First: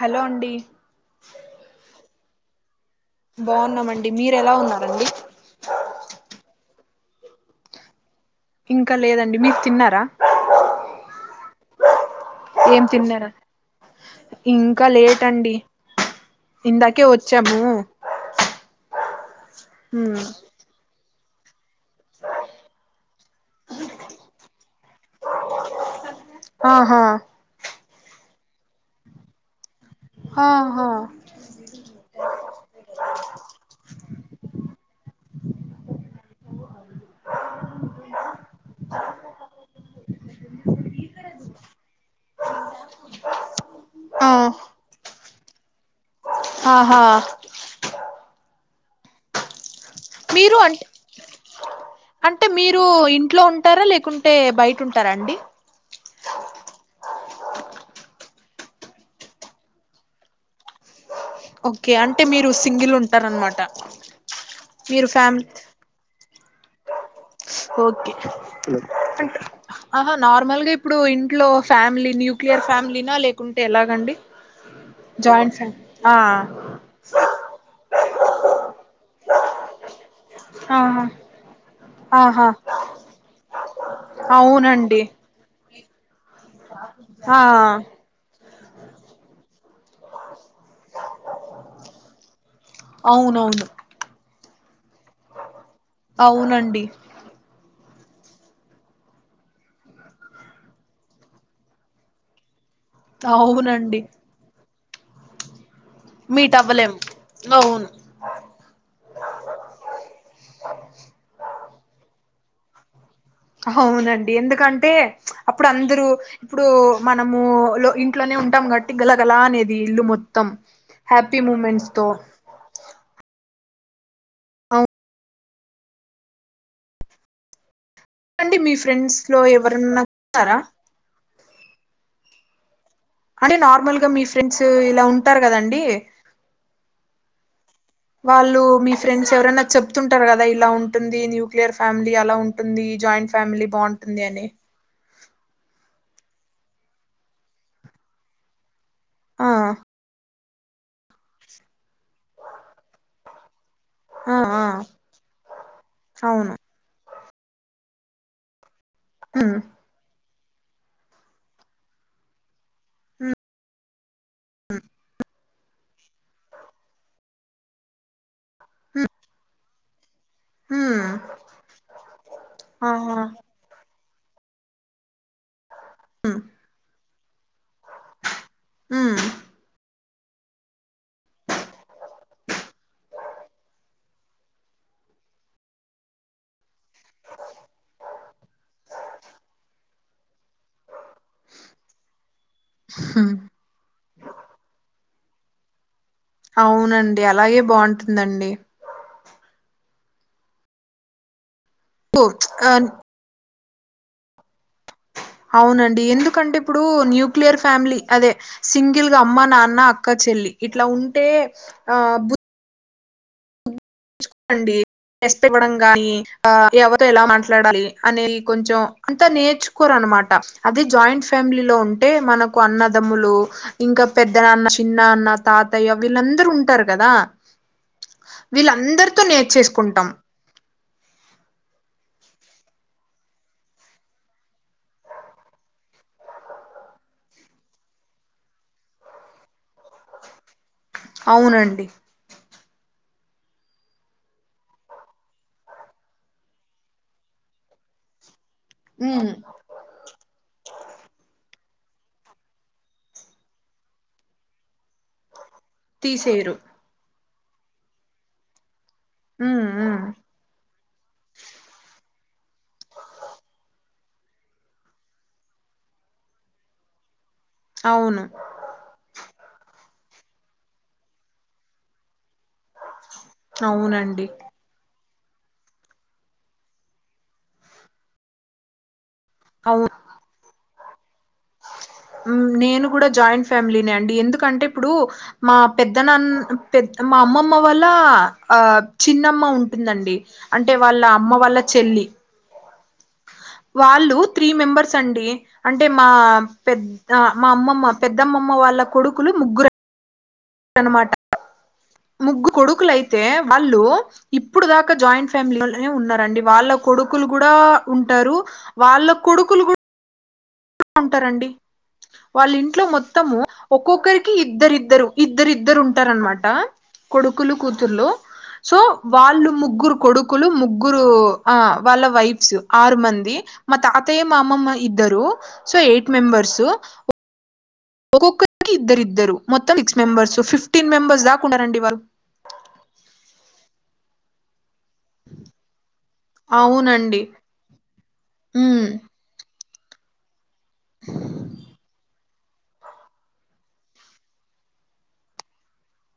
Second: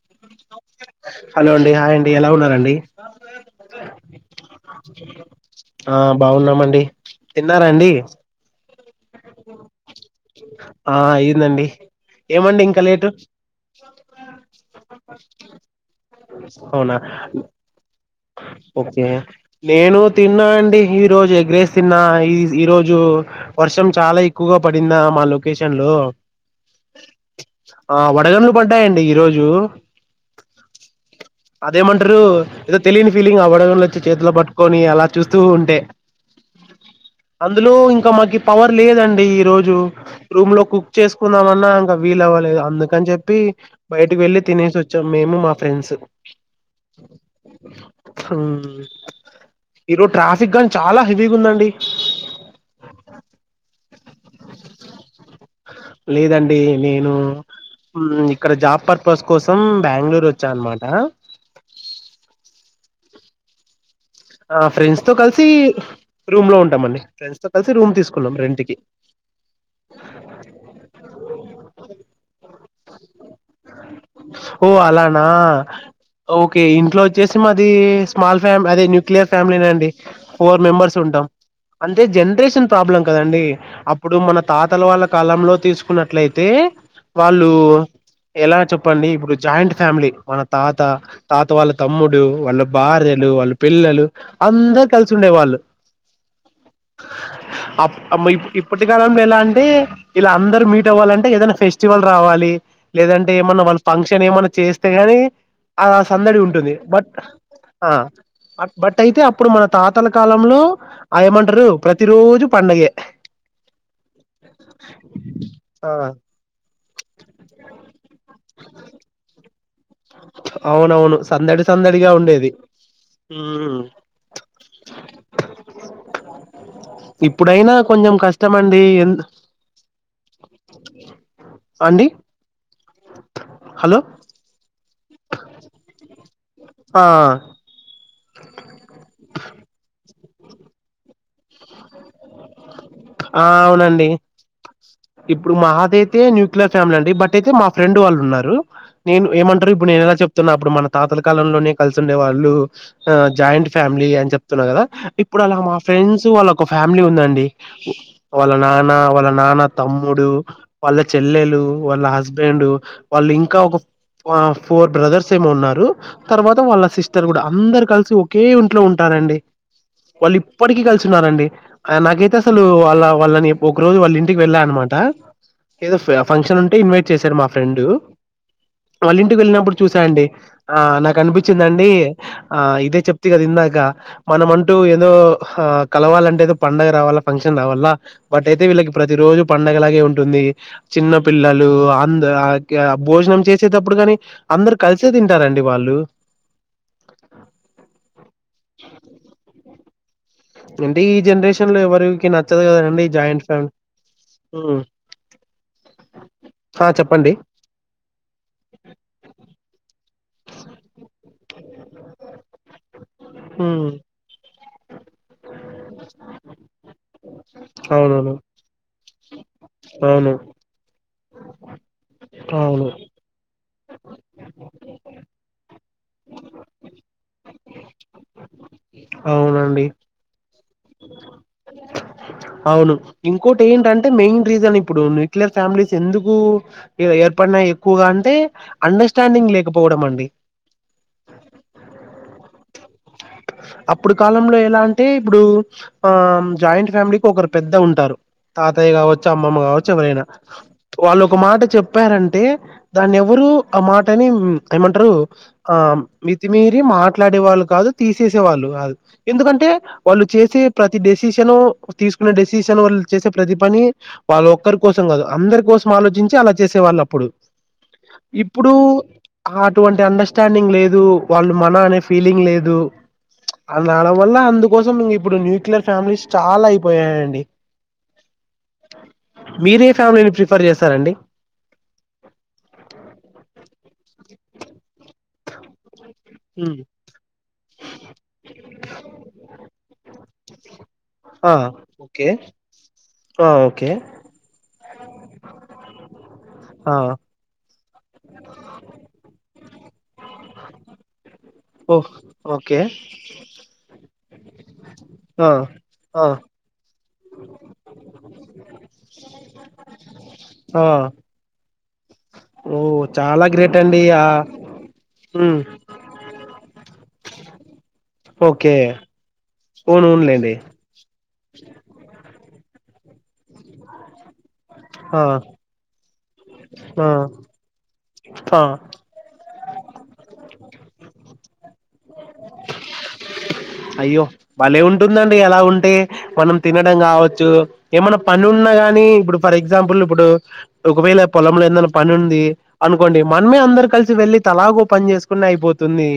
Hello అండి hello అండి hi అండి ఎలా ఉన్నడి అ మీర ఎలా ఉన్నారండి ఆ బాగున్నామండి తిన్నారా అండి ఇంకా లేదండి మీరు తిన్నారా ఆ అయిందండి ఏమండి ఇంకా ఏం లేటు తిన్నారా ఇంకా లేట్ అండి అవునా ఇందాకే వచ్చాము ే నేను తిన్నా అండి ఈ రోజు ఎగ్రేస్ చిన్న ఈ ఈ రోజు వర్షం చాలా ఎక్కువగా పడిందా మా లొకేషన్ లో ఆహా ఆ వడగంలు పంటాయండి ఈరోోజు ఆహా అదేమంటారు ఏదో తెలియని ఫీలింగ్ అవ్వడంలో వచ్చి చేతిలో పట్టుకొని అలా చూస్తూ ఉంటే అందులో ఇంకా మాకి పవర్ లేదండి ఈ రోజు రూమ్ లో కుక్ చేసుకుందామన్నా ఇంకా వీల వ్వాలదు అందుకని చెప్పి బయటకి ఆ వెళ్ళి తినేసి వచ్చాం మేము మా ఫ్రెండ్స్ ఆహా ఉ మీరు అం అంటే మీరు ఇంట్లో ఉంటారా లేకుం లేకుంటే బయట ఉంటారా అండి లేదండి నేను ఇక్కడ జాబ్ పర్పస్ కోసం బెంగళూరు వచ్చా అనమాట ఓకే అంటే మీరు సింగిల్ ఉంటారన్నమాట ఆ ఫ్రెండ్స్ తో కలిసి రూమ్ లో ఉంటాం అండి ఫ్రెండ్స్ తో కలిసి రూమ్ ఓకే తీసుకున్నాం రెంట్కి అంటే ఆహా నార్మల్గా ఇప్పుడు ఇంట్లో ఫ్యామిలీ న్యూక్లియర్ ఫ్యామిలీనా లేకుంటే ఎలాగండి ఓ అలానా జాయింట్ ఫ్యామిలీ ఆ ఓకే ఇంట్లో వచ్చేసి మాది స్మాల్ ఫ్యామి అదే న్యూక్లియర్ ఫ్యామిలీ అండి ఫోర్ మెంబర్స్ ఆహా ఉంటాం అంటే ఆహా జనరేషన్ ప్రాబ్లం కదండి అప్పుడు మన తాతల అవునండి వాళ్ళ కాలంలో తీసుకు కున్నట్లయితే ఆ వాళ్ళు ఎలా చెప్పండి ఇప్పుడు జాయింట్ ఫ్యామిలీ మన తాత తాత వాళ్ళ తమ్ముడు వాళ్ళ భార్యలు వాళ్ళ అవునవును పిల్లలు అందరు కలిసి ఉండే వాళ్ళు అవునండి అప్ ఇప్పటి కాలంలో ఎలా అంటే ఇలా అందరూ మీట్ అవ్వాలంటే ఏదైనా ఫెస్టివల్ రావాలి లేదంటే ఏమన్నా వాళ్ళు అవునండి ఫంక్షన్ ఏమన్నా చేస్తే గానీ అలా సందడి మీట్ ఉంటుంది అవ్వలేము బట్ అవును ఆ అట్ బట్ అయితే అప్పుడు మన తాతల కాలంలో ఏమంటారు ప్రతి రోజు పండగే అవునండి ఎందుకంటే అప్పుడు ఆ అందరూ ఇప్పుడు మనము లో ఇంట్లోనే ఉంటాం గట్టి గలగల అనేది ఇల్లు మొత్తం అవునవును హ్యాపీ మూమెంట్స్ తో ఉమ్మ్ ఇప్పుడైనా కొంచెం కష్టం అవునండి మీ అండి ఫ్రెండ్స్ ఎంత లో ఎవరన్నా ఉన్నారా అండి అంటే నార్మల్ హలో గా మీ ఫ్రెండ్స్ ఇలా ఉంటారు కదండి ఆ వాళ్ళు మీ ఫ్రెండ్స్ ఎవరైనా చెప్తూ ఉంటారు కదా ఇలా ఉంటుంది న్యూక్లియర్ ఫ్యామిలీ అలా ఉంటుంది జాయింట్ ఆ ఫ్యామిలీ అవునండి బాగుంటుంది అని ఇప్పుడు మాది అయితే న్యూక్లియర్ ఫ్యామిలీ అండి బట్ అయితే మా ఫ్రెండ్ వాళ్ళు ఉన్నారు నేను ఆ ఏమంటారు ఇప్పుడు నేను ఎలా చెప్తున్నా అప్పుడు మన తాతల కాలంలోనే కలిసి ఉండే వాళ్ళు ఆ జాయింట్ ఫ్యామిలీ అని ఆ ఆ చెప్తున్నా కదా ఇప్పుడు అలా మా ఫ్రెండ్స్ వాళ్ళ అవును ఒక ఫ్యామిలీ ఉందండి వాళ్ళ నాన్న వాళ్ళ ఉమ్ నాన్న తమ్ముడు వాళ్ళ చెల్లెలు వాళ్ళ హస్బెండ్ వాళ్ళు ఇంకా ఒక ఫోర్ బ్రదర్స్ ఏమో ఉన్నారు తర్వాత వాళ్ళ సిస్టర్ కూడా అందరు కలిసి ఒకే ఇంట్లో ఉమ్ ఉంటారండి వాళ్ళు ఇప్పటికిీ ఉమ్ కలిసి ఉన్నారండి ఆయన నాకైతే అసలు వాళ్ళ ఆహా వాళ్ళని ఒక రోజు వాళ్ళ ఇంటికి వెళ్ళాల అనమాట ఏదో ఫంక్షన్ ఉంటే ఇన్వైట్ చేశారు మా ఫ్రెండ్ వాళ్ళ ఉమ్ ఇంటికి వెళ్ళినప్పుడు చూసాండి ఆ నాకు అనిపించిందండి ఆ ఇదే చెప్తే కదా ఇందాక మనమంటూ ఏదో ఆ కలవాలంటే ఏదో పండగ రావాలా ఫంక్షన్ రావాలా బట్ అయితే వీళ్ళకి ప్రతి రోజు పండగలాగే ఉంటుంది చిన్న పిల్లలు అంద ఉమ్ భోజనం చేసేటప్పుడు కానీ అందరు కలిసి చుట్టు తింటారండి వాళ్ళు అవునండి అలాగే బాగుంటుందండి అంటే ఈ జనరేషన్ లో ఓ ఎవరికి నచ్చదు ఆ కదండి ఈ జాయింట్ ఫ్యామిలీ హ్మ్ అవునండి ఎందుకంటే ఇప్పుడు ఆ చెప్పండి. న్యూక్లియర్ ఫ్యామిలీ అదే సింగిల్ గా అమ్మ నాన్న అక్క చెల్లి ఇట్లా ఉంటే ఆ బు మ్మ్ అండి బస్ట్ ఇవ్వడం గాని ఎవరితో ఎలా మాట్లాడాలి అవునవును అనేది కొంచెం అంతా నేర్చుకోరనమాట అవును అదే జాయింట్ ఫ్యామిలీ లో ఉంటే మనకు అవును అన్నదమ్ములు ఇంకా పెద్ద నాన్న చిన్నాన్న తాతయ్య వీళ్ళందరూ ఉంటారు కదా వీళ్ళందరితో అవునండి. నేర్చేసుకుంటాం అవును ఇంకోటి ఏంటంటే మెయిన్ రీజన్ ఇప్పుడు న్యూక్లియర్ ఫ్యామిలీస్ ఎందుకు పన్న ఎక్కువగా అంటే అండర్స్టాండింగ్ లే అవునండి అప్పుడు కాలంలో ఎలా అంటే ఇప్పుడు ఆ జాయింట్ ఫ్యామిలీకి ఒకరు పెద్ద ఉంటారు తాతయ్య కావచ్చు ఉమ్ అమ్మమ్మ కావచ్చు ఎవరైనా వాళ్ళు ఒక మాట చెప్ చెప్పారంటే దాన్ని ఎవరు ఆ మాటని ఏమంటారు ఆ తీసేయరు మితిమీరి మాట్లాడే వాళ్ళు కాదు తీసేసే వాళ్ళు కాదు ఉమ్ ఎందుకంటే ఉమ్ వాళ్ళు చేసే ప్రతి డెసిషను తీసుకునే డెసిషన్ వాళ్ళు చేసే ప్రతి పని వాళ్ళ ఒక్కరి కోసం కాదు అందరి కోసం ఆలోచించి అలా చేసే వాళ్ళు అప్పుడు అవును ఇప్పుడు అ అటువంటి అండ స్టాడింగ్ లేదు వాళ్ళు మన అనే ఫీలింగ్ లేదు అళ అవునండి వల్ల అందుకోసం ఇప్ ప్పుడు న్యూక్లియర్ ఫ్యామిలీస్ చాలా అయిపోయాయండి అవును మీరే ఫ్యామిలీని ప్రిఫర్ చేస్తారండి నేను కూడా జాయింట్ ఫ్యామిలీనే అండి ఎందుకంటే ఇప్పుడు మా పెద్ ద్దనాన్ ఉమ్. పె మా అమ్మమ్మ వాళ్ళ ఆ చిన్నమ్మ ఉంటుందండి అంటే వాళ్ ళ్ళ అమ్మ ఆ వాళ్ళ చెల్లి ఓకే ఆ ఓకే వాళ్ళు త్రీ మెంబర్స్ అండి అంటే మా ఆ పెద్ద మా అమ్మమ్మ పెద్దమ్మమ్మ వాళ్ళ కొడుకులు ముగ్గురం అన్నమాట ఓ ముగ్గురు ఓకే కొడుకులు అయితే వాళ్ళు ఇప్పుడు దాకా జాయింట్ ఆ ఫ్యామిలీనే ఆ ఉన్నారండి వాళ్ళ కో కొడుకులు కూడా ఉంటారు వాళ్ళ కొడుకులు కూ ఆ డా ఉంటారండి వాళ్ళ ఓ ఇంట్లో మొత్తము చాలా గ్రేట్ అండి ఆ ఒక్కొక్కరికి ఇద్దరిద్దరు ఉమ్ ఇద్దరిద్దరు ఉంటారనమాట కొడుకులు కూతుర్లు ఓకే సో వాళ్ళు ముగ్గురు ఓను కొడుకులు అవునులేండి ముగ్గురు ఆ వాళ్ళ వైఫ్ స్ ఆరు మంది మా తాతయ్య మామమ్మ ఇద్దరు ఆ సో ఎయిట్ మెంబర్సు ఆ ఆ ఒక్కొక్కరి ఇద్దరిద్దరు మొత్తం సిక్స్ మెంబర్స్ ఫిఫ్టీన్ మెంబర్స్ దాకున్నరండి వాళ్ అయ్యో భలే ఉంటుందండి అలా ఉంటే మనం తినడం అవునండి కావచ్చు ఏమై పని ఉన్నా ఉమ్ కాగానీ ఇప్పుడు ఫర్ ఎగ్జా గ్జాంపుల్ ఇప్పుడు ఒకవేళ పొలంలో ఎదైనా పనిం ది అనుకోండి మనమే అందరు కలిసి వెళ్ళి తలా ఒక పని చేసుకన్న అయిపోతుంది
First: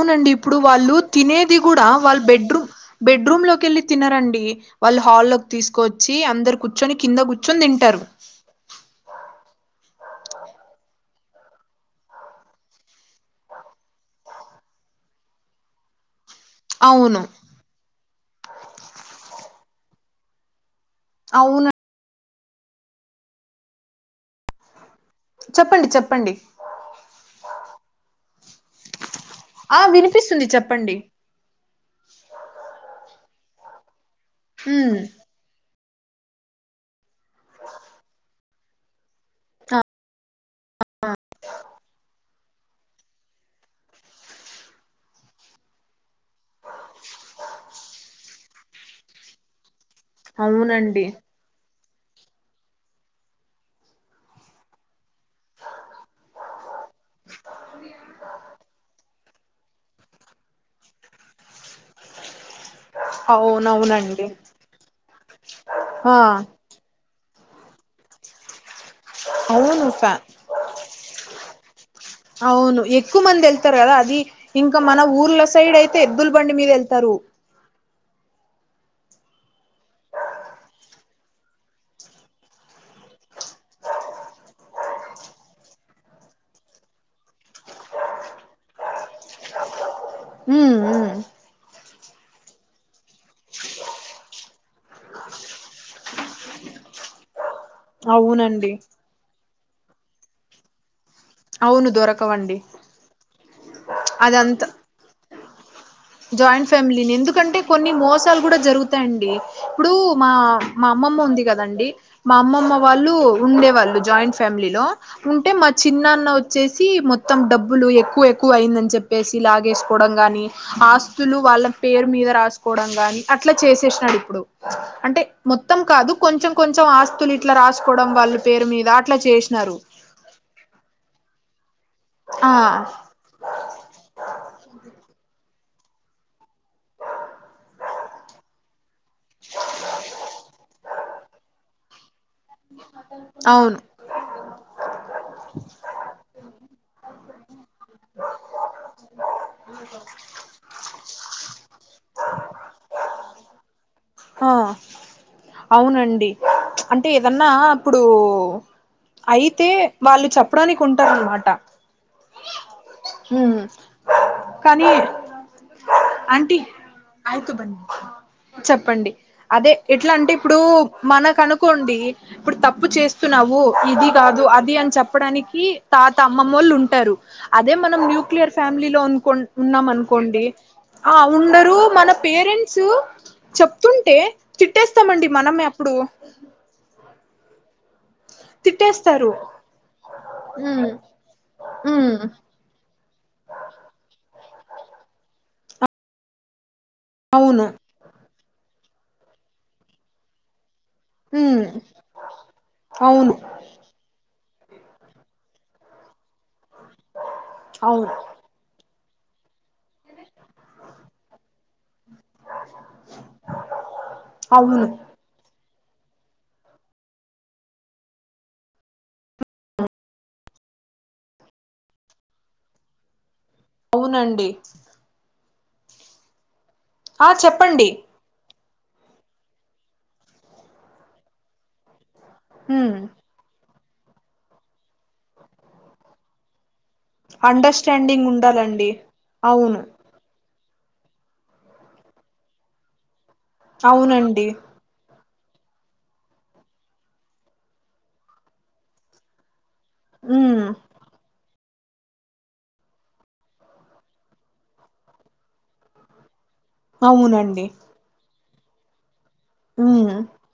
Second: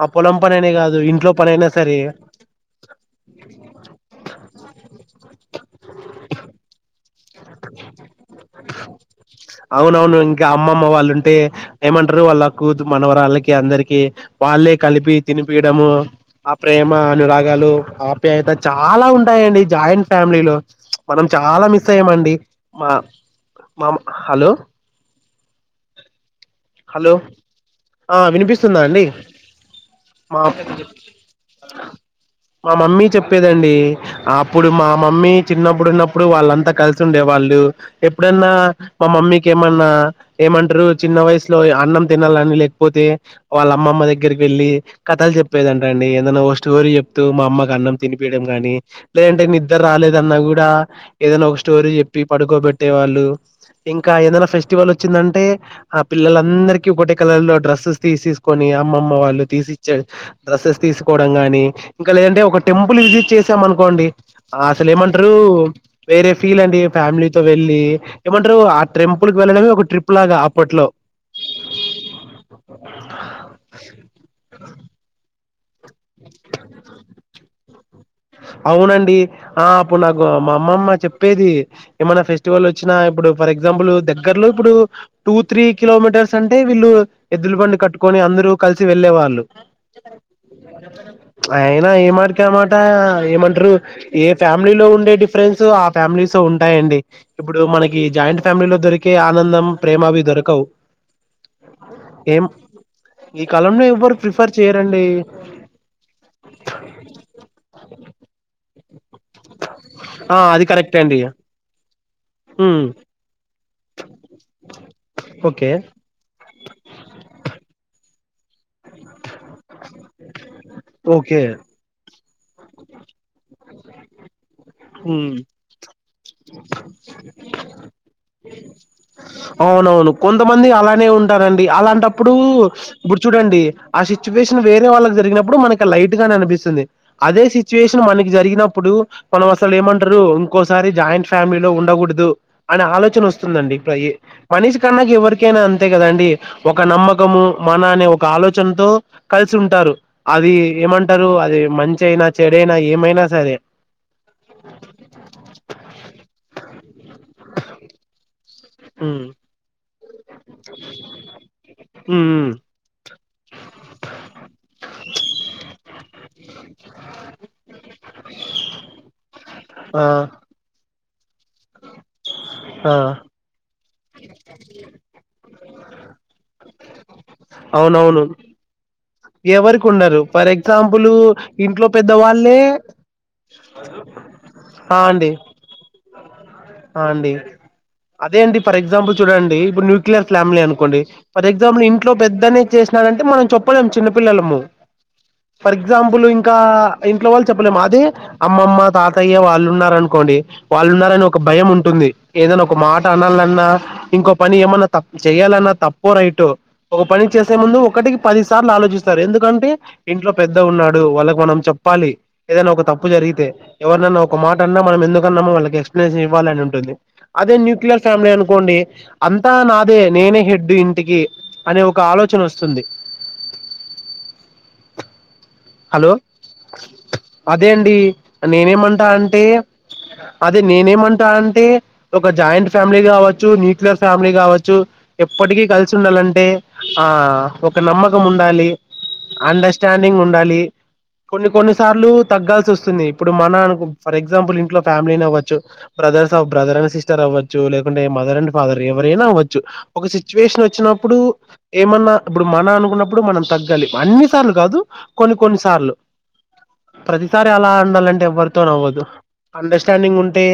ఆ పొలం ఇప్పుడు పననే వాళ్ళు కాదు ఇంట్లో తినేది పనైనా కూడా సరే వాళ్ళు బెడ్రూమ్ బెడ్రూమ్ లోకి వెళ్ళి తినారండి వాళ్ళు హాల్లోకి తీసుకోచ్చి అందరు కూర్చొని కింద కూర్చొని తింటారు అవునవును ఇంకా అమ్మమ్మ వాళ్ళు ఉంటే ఏమంటారు వాళ్ళు కూ మనవరళ్ళకి అందరికి వాళ్ళే కలిపి తినిపియడము ఆ ప్రేమ అవును అనురాగాలు ఆప్యాయత చాలా ఉంటాయండి జాయింట్ ఫ్యామిలీలో మనం చాలా అవును మిస్ అయ్యామండి మా మా హలో చెప్పండి చెప్పండి హలో ఆ వినిపిస్తుందా అండి ఆ మా వినిపిస్తుంది చెప్పండి మా మమ్మీ చెప్ ప్పేదండి అప్పుడు మా ఉమ్ మమ్మీ చిన్న ప్పుడు ఉన్నప్పుడు వాళ్ళంతా కలిసి ఉండే వాళ్ళు ఎప్పుడన్నా మా మమ్మీకి ఏమన్నా ఏమంటారు చిన్న వయస్ అన్నం తినాలని లేకపోతే వాళ్ళ అమ్మమ్మ దగ్గరికి వెళ్ళి కథాలు చెప్పేదంట అండి ఏదనా ఒ స్టో రి చెప్తూ మా అమ్మకి అన్నం తినిపియడం కానీ లేదంటే ని ద్దరాలేదన్నా కూడా అవునండి ఏదనా ఒక స్టోరీ చెప్ ప్పి పడుకోబెట్టే వాళ్ళు ఇంకా ఏదైనా ఫెస్టివల్ వచ్చిందంటే అప్ పిల్లలందరికీ ఒకటే కలర్ లో డ్రస్సెస్ తీసేసుకొని అమ్మమ్మ వాళ్ళు తీసిచ్చే డ్రెస్సెస్ తీసు కోవడం గాని ఇంకా లేదంటే ఒక టెంపుల్ విజిట్ చేసాం అనుకోండి అవునవునండి అసలు ఏమంటరు ఆ వేరే ఫీల్ అండి ఫ్యామిలీ వెళ్ళి ఏమంట్రు ఆ ట్రెంపుల్ కి వెళ్ళడమే ఒక అవును ఫ్యా ట్రిప్ లాగా అప్పట్లో అవును ఎక్కువ మంది వెళ్తారు కదా అది ఇంకా మన ఊ ఊర్ల సైడ్ అయితే ఎద్దుల బండి మీద వెళ్తారు అవునండి ఆ అప్పుడు నాకు మా అమ్మమ్మ చెప్పేది ఏమైనా ఫెస్టివల్ వచ్చినా ఇప్పుడు ఫర్ ఎగ్జాంపుల్ దగ్గరలో ఇప్పుడు టూ త్రీ కిలోమీటర్స్ అంటే వీళ్ళు ఎద్దులు బండి కట్టుకొని అం దరూ కలిసి వెళ్ళేవాళ్ళు ఉమ్ ఉమ్ ప్చ్ అయినా ఏమాటకామాట ఏమంట్రు ఏ ఫ్యామిలీ లో ఉండే డిఫరెన్స్ ఆ ఫ్యామిలీస్ లో ఉంటాయండి ఇప్పుడు మనకి జాయింట్ అవునండి ఫ్యామిలీలో దొరికే ఆనందం ప్రేమ అవి దొరకవు అవును ఏం దొరకవండి ఈ కాలంలో ఎవ్వరు ప్రిఫర్ అదంతా చేయరండి జాయింట్ ఫ్యామిలీని ఎందుకంటే కొన్ని మోస్ సాలు కూడా జరుగుతాయండి ఇప్పుడు మా ఆ అది మా కరెక్టే అండి అమ్మమ్మ ఉంది కదండి మా అమ్మమ్మ ఉమ్, వాళ్ళు ఉండే వాళ్ళు జాయింట్ ఫ్యామిలీలో ఉంటే మా ఓకే చిన్నాన్న వచ్చేసి మొత్తం డబ్బులు ఎక్కువ ఎక్కువ అయిందని చెప్పేసి లాగేస్ కోడం ఆస్తులు ఓకే వాళ్ళ పేరు మీద రాసుకోవడం గాని అట్లా చేసేసినాడు ఇప్పుడు అంటే ఉమ్. మొత్తం కాదు కొంచెం కొంచెం ఆస్తులు ఇట్లా రాసుకోవడం వాళ్ళు పేరు మీద అట్లా చేసినా అవును అవును కొంతమంది అలానే ఉంటారండి అలాం టప్పుడు ఆ ఇప్పుడు చూడండి ఆ సిచ్యువేషన్ వేరే వాళ్ళకి జరిగి నప్పుడు మనకి లైట్ గానే అనిపిస్తుంది అదే సిచ్యువేషన్ మనకి జరిగినప్పుడు మనం అసలు ఏమంటరు ఇంకోసారి జాయింట్ ఫ్యామిలీలో ఉండకూడుదు అనే ఆలోచన వస్తుందండి అవును [unintelligible] మనీషికన్నాక ఎవరికైనా అంతే కదండి ఒక నమ్మ మన అనే ఒక ఆలోచనతో కలిసి ఉంటారు, అది ఏమంటారు అది మంచి అయినా చెడైనా ఏమైనా సరే హా అవునండి ప్చ్ అంటే ఏదన్నా అప్పుడు హ్మ్. అయితే వాళ్ళు చెప్పడానికి ఉంటారు అనమాట హ్మ్. హ్మ్. హ్మ్ కానీ చెప్ ప్పండి అదే ఆ! ఎట్లా అంటే ఇప్పుడు మనకు అనుకోండి ఇప్పుడు తప్పు ఆ! చేస్తున్నావు ఇది కాదు అది అని చెప్పడానికి తాత అమ్మమ్మోళ్ళు ఉంటారు అదే మనం అవునవును. న్యూక్లియర్ ఫ్యామిలీలో కొన్ ఎవరికి ఉన్నాం ఉండరు అనుకోండి ఫర్ ఎగ్జాంపుల్ ఆ ఉండరు ఇంట్లో మన పెద్దవాళ్ళే పేరెంట్స్ చెప్తుంటే ఆ తిట్టేస్తామండి అండి మనమే అప్పుడు అదేండి ఫర్ ఎగ్జాంపుల్ తిట్టేస్తారు చూడండి ఇప్పుడు న్యూక్లియర్ ఫ్యామిలీ ఉమ్ అనుకోండి ఫర్ ఎగ్జాంపుల్ ఇంట్లో ఉమ్ పెద్దనే చేస్ నారంటే మనం చెప్పలేం చిన్నపిల్లలము ఫర్ ఎగ్జాంపుల్ ఇంకా ఇంట్లో వాళ్ళు అవును చెప్పలేము అదే అమ్మమ్మ తాతయ్య వాళ్ళు ఉన్నారనుకోండి వాళ్ళు ఉన్నారని ఒక ఉమ్ భయం ఉంటుంది ఏదైనా ఒక మాట అవును అనాలన్నా ఇంకొ పని ఏమన్నా తప్ చేయాలన్నా తప్పో రైటో ఒక పని చేసే ముందు అవును ఒకటికి పదిసా ర్లు ఆలోచిస్తారు ఎందుకంటే ఇంట్లో పెద్ద ఉన్నాడు వాళ్ళకి మనం చెప్పాలి, ఏదైనా ఒక తప్పు జరిగితే ఎవరినన్నా ఒక మాట అన్నా అవును మనం ఎందుకన్నామో వాళ్ళకు ఎక్స్ ప్లేషన్ ఇవ్వాలని ఉంటుంది అదే న్యూక్లియర్ ఫ్యామిలీ అనుకోండి అంతా నాదే నేనే హెడ్ ఇం టికి అనే ఒక ఆలోచన వస్తుంది అవునండి హలో ఆ అదే చెప్పండి అండి నేనేమంటా అంటే అదే నేనేమంటా అంటే ఒక జాయింట్ ఉమ్ ఫ్యామిలీ కావచ్చు, న్యూక్లియర్ ఫ్యామిలీ కావచ్చు, ఎప్పటికీ కలిసి ఉండాలంటే. ఆ ఒక నమ్మకం అండర్స్టాండింగ్ ఉండాలి ఉండాలండి అవును అండర్స్టాండింగ్ ఉన్ కొన్ని కొన్ని సార్లు తగ్గాల్సి వస్తుంది ఇప్పుడు మన ఫర్ అవునండి ఎగ్జాంపుల్ ఇంట్లో ఫ్యామిలీనే అవ్వచ్చు చ్చు బ్రదర్స్ బ్రదర్ అండ్ సిస్టర్ అవ్వచ్చు లేకుంటే మదర్ అండ్ ఫాదర్ ఎవరైనా అవ్వచ్చు ఒక సిచ్యువేషన్ ఉమ్ వచ్చినప్పుడు ఏమన్నా ఇప్పుడు మన అనుకున్నప్పుడు మనం తగ్గాలి అన్ని సార్లు కాదు కొన్ని కొన్ని సార్లు ప్రతిసారి అవునండి అలా ఉండాలంటే ఎవ్వరితోను అవ్వదు ఉమ్ అండర్స్టాండింగ్ ఉంటే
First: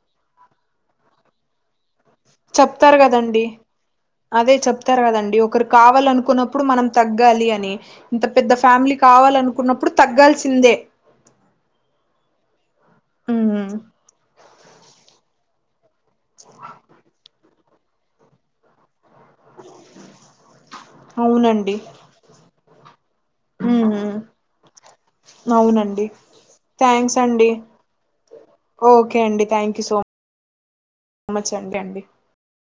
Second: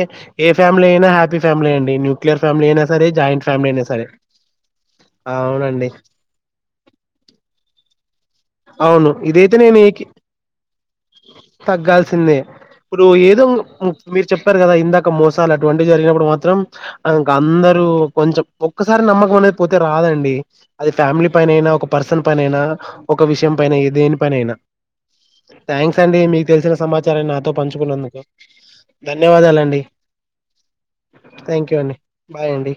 ఏ ఫ్యామిలీ అయినా హ్యాపీ ఫ్యామిలీ అండి న్యూక్లియర్ ఫ్యామిలీ అయినా చెప్తారు సరే కదండి జాయిట్ ఫ్యామిలీ అయినా సరే అదే చెప్తారు కదండి ఒకరు అవునండి కావాలనుకున్నప్పుడు మనం తగ్గాలి అని ఇంత పెద్ద ఫ్యామిలీ అవును ఇదైతే నేను కావాలనుకున్నప్పుడు ఏకి తగ్గాల్సిందే తగ్గాల్సిందే ఇప్పుడు ఏదో ఉమ్ మీరు చెప్పారు కదా ఇందాక మోసాలు అటువంటివి జరిగినప్పుడు మాత్రం ఇంకా అందరు కొంచెం ఒక్క సారి నమ్మకం అనేది పోతే రాదండి అది ఫ్యామిలీ పైనైనా అవునండి ఒక పర్సన్ పైనైనా ఒక విషయం పైన ఉమ్ దేని పైన అయినా థ్యాంక్స్ అవునండి అండి మీకు తెలిసిన థ్యాంక్స్ సమాచారాన్ని అండి నాతో పంచుకున్నందుకు ఓకే అండి థ్యాంక్యూ సో మచ్ థ్యాంక్యూ అండి బాయ్ అండి